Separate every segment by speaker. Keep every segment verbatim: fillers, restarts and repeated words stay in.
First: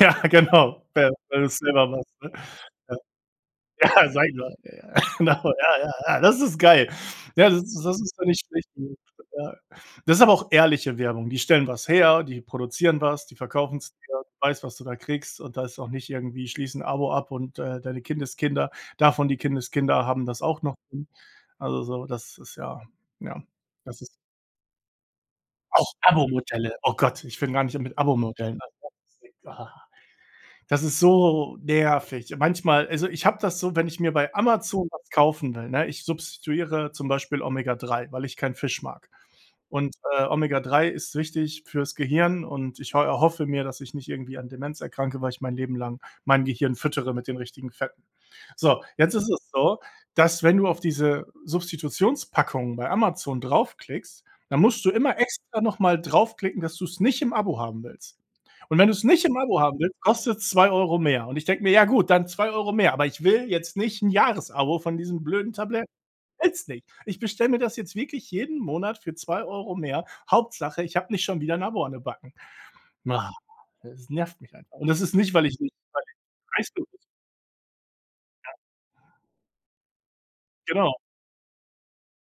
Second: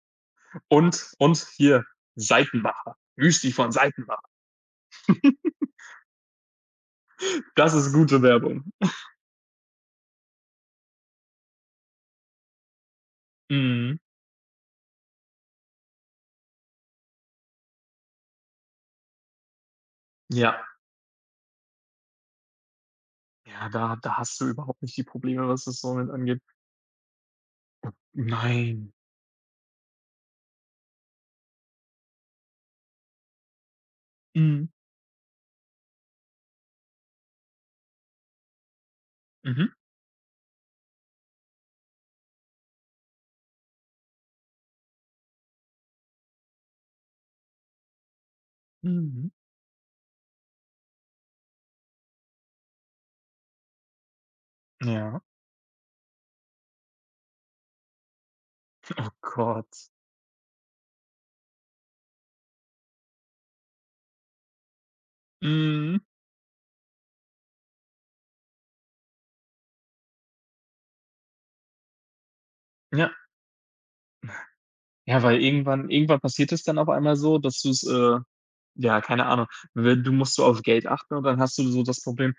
Speaker 1: Ja, genau. We
Speaker 2: Und und
Speaker 1: wenn du's
Speaker 2: hier
Speaker 1: immer machst, ne?
Speaker 2: Seitenbacher.
Speaker 1: Ja.
Speaker 2: Müsli von
Speaker 1: Ja,
Speaker 2: Seitenbacher.
Speaker 1: sage ich doch. Ja, ja, genau. Ja, ja, ja, das ist geil. Ja, das
Speaker 2: Das
Speaker 1: ist
Speaker 2: ist
Speaker 1: das ist
Speaker 2: gute
Speaker 1: für mich
Speaker 2: Werbung.
Speaker 1: recht gut, ja. Das ist aber auch ehrliche Werbung. Die stellen was her, die produzieren was, die verkaufen's
Speaker 2: Mhm.
Speaker 1: dir, du weißt, was du da kriegst, und da ist auch nicht irgendwie: „Schließe 'n Abo ab und, äh, deine Kindeskinder, davon die Kindeskinder haben das auch
Speaker 2: Ja.
Speaker 1: noch drin.“ Also so, das ist ja, ja.
Speaker 2: Ja, da
Speaker 1: Das ist
Speaker 2: da hast du überhaupt nicht die Probleme, was das
Speaker 1: Auch
Speaker 2: [unintelligible] angeht.
Speaker 1: Abomodelle. Oh Gott, ich fange gar nicht an mit Abomodellen an.
Speaker 2: Nein.
Speaker 1: [unintelligible] Ah. Das ist so nervig. Manchmal also, ich habe das so, wenn ich mir bei
Speaker 2: Mhm.
Speaker 1: Amazon was kaufen will, ne ich substituiere zum Beispiel Omega 3, weil ich keinen Fisch mag-
Speaker 2: Mhm.
Speaker 1: und, äh, Omega 3 ist wichtig fürs Gehirn und ich ho erhoffe mir, dass ich nicht irgendwie an Demenz erkranke, weil ich mein Leben lang mein Gehirn füttere mit den richtigen Fetten. So, jetzt
Speaker 2: Mhm.
Speaker 1: ist es so, dass, wenn du auf diese Substitutionspackungen bei Amazon draufklickst, dann musst du immer
Speaker 2: Ja.
Speaker 1: extra noch mal draufklicken, dass du's nicht im Abo haben willst. Und wenn du's
Speaker 2: Oh
Speaker 1: nicht im Abo haben
Speaker 2: Gott.
Speaker 1: willst, kostet's zwei Euro mehr. Und ich denke mir: „Ja, gut, dann zwei Euro mehr, aber ich will jetzt nicht 'n Jahresabo von diesen blöden Tabletten.
Speaker 2: Mhm.
Speaker 1: Ich will's nicht.“ Ich bestelle mir das jetzt wirklich jeden Monat für zwei Euro mehr, Hauptsache, ich habe nicht schon wieder 'n Abo an den Backen.
Speaker 2: Ja.
Speaker 1: Maha! Es nervt mich einfach. Und das ist
Speaker 2: Ja,
Speaker 1: nicht,
Speaker 2: weil
Speaker 1: weil ich nicht
Speaker 2: irgendwann
Speaker 1: weil ich
Speaker 2: irgendwann passiert es dann auf
Speaker 1: preisbewusst
Speaker 2: einmal so, dass du's äh,
Speaker 1: Ja.
Speaker 2: ja, keine Ahnung, wenn du musst du auf Geld
Speaker 1: Genau.
Speaker 2: achten und dann hast du so das Problem:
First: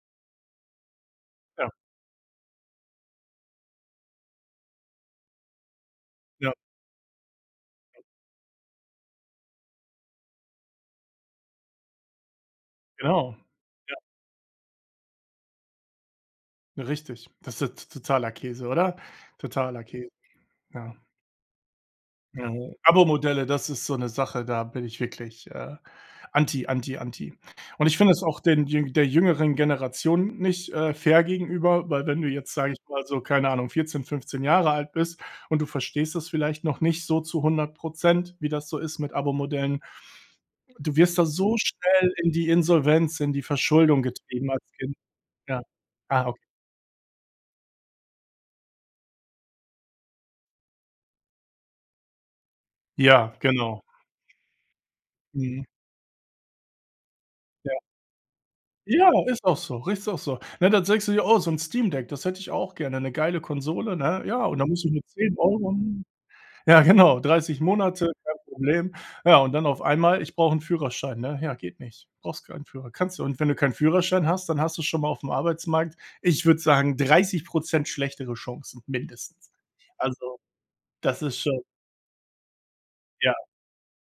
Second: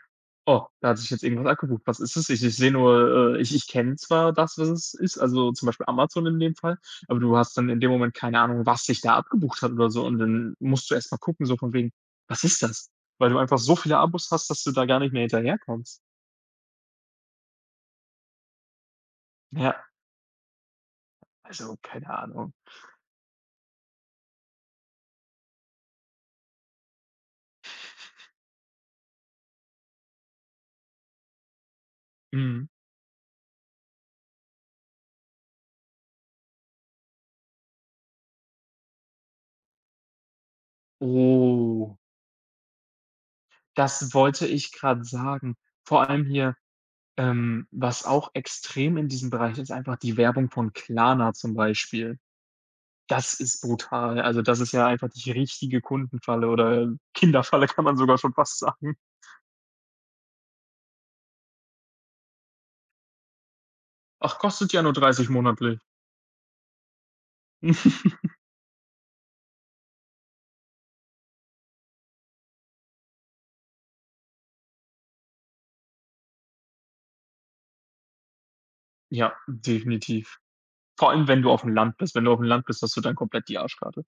Speaker 2: „Oh, da hat sich jetzt irgendwas
Speaker 1: Ja.
Speaker 2: abgebucht. Was ist das? Ich ich sehe nur äh, ich ich kenne zwar das, was es ist, also, zum Beispiel Amazon in
Speaker 1: Ja.
Speaker 2: dem Fall.“ Aber du hast dann in dem Moment keine Ahnung, was sich da abgebucht hat oder so, und dann musst du erst mal gucken so von wegen: „Was ist das?“ Weil
Speaker 1: Genau,
Speaker 2: du einfach so viele
Speaker 1: ja.
Speaker 2: Abos hast, dass du da gar nicht mehr hinterherkommst.
Speaker 1: Richtig. Das ist ja t totaler Käse, oder? Totaler
Speaker 2: Ja.
Speaker 1: Kä Ja.
Speaker 2: Also, keine
Speaker 1: Ja,
Speaker 2: Ahnung.
Speaker 1: Abomodelle, das ist so 'ne Sache, da bin ich wirklich, äh, anti, anti, anti. Und ich finde es auch den jüng der jüngeren Generation nicht, äh, fair gegenüber, weil, wenn du jetzt,
Speaker 2: Mhm.
Speaker 1: sage ich mal so, keine Ahnung, vierzehn, fünfzehn Jahre alt bist und du verstehst das vielleicht noch nicht so zu hundert Prozent, wie das so ist mit Abomodellen. Du wirst da so
Speaker 2: Oh.
Speaker 1: schnell in die Insolvenz in die Verschuldung
Speaker 2: Das wollte
Speaker 1: getrieben als
Speaker 2: ich
Speaker 1: Kind.
Speaker 2: grad sagen.
Speaker 1: Ja.
Speaker 2: Vor allem
Speaker 1: Ah, ok
Speaker 2: hier, ähm, was auch extrem in diesem Bereich ist, einfach die Werbung von Klarna zum Beispiel. Das
Speaker 1: Ja,
Speaker 2: ist
Speaker 1: genau.
Speaker 2: brutal. Also, das ist ja einfach die
Speaker 1: Mhm.
Speaker 2: richtige Kundenfalle oder, ähm, Kinderfalle,
Speaker 1: Ja.
Speaker 2: kann man sogar schon fast sagen.
Speaker 1: Ja, ist auch so rechts auch so. Na, dann denkst du dir: „Oh, so 'n Steam Deck, das hätte ich auch gerne.“ 'Ne geile Konsole, ne?
Speaker 2: Ach,
Speaker 1: Ja, und dann
Speaker 2: kostet ja
Speaker 1: musst du
Speaker 2: nur
Speaker 1: mit
Speaker 2: dreißig
Speaker 1: zehn Euro
Speaker 2: monatlich.
Speaker 1: mm Ja, genau, dreißig Monate, kein Problem. Ja, und dann auf einmal: „Ich brauche 'n Führerschein,“ ne? Ja, geht nicht. Brauchst keinen Führer kannst du und wenn du keinen Führerschein hast, dann hast du schon mal auf'm Arbeitsmarkt, ich würde sagen, dreißig Prozent schlechtere Chancen
Speaker 2: Ja,
Speaker 1: mindestens.
Speaker 2: definitiv.
Speaker 1: Also,
Speaker 2: Vor
Speaker 1: das
Speaker 2: allem,
Speaker 1: ist
Speaker 2: wenn du
Speaker 1: schon
Speaker 2: auf'm Land bist. Wenn du auf'm Land bist, hast du dann
Speaker 1: Ja.
Speaker 2: komplett die Arschkarte.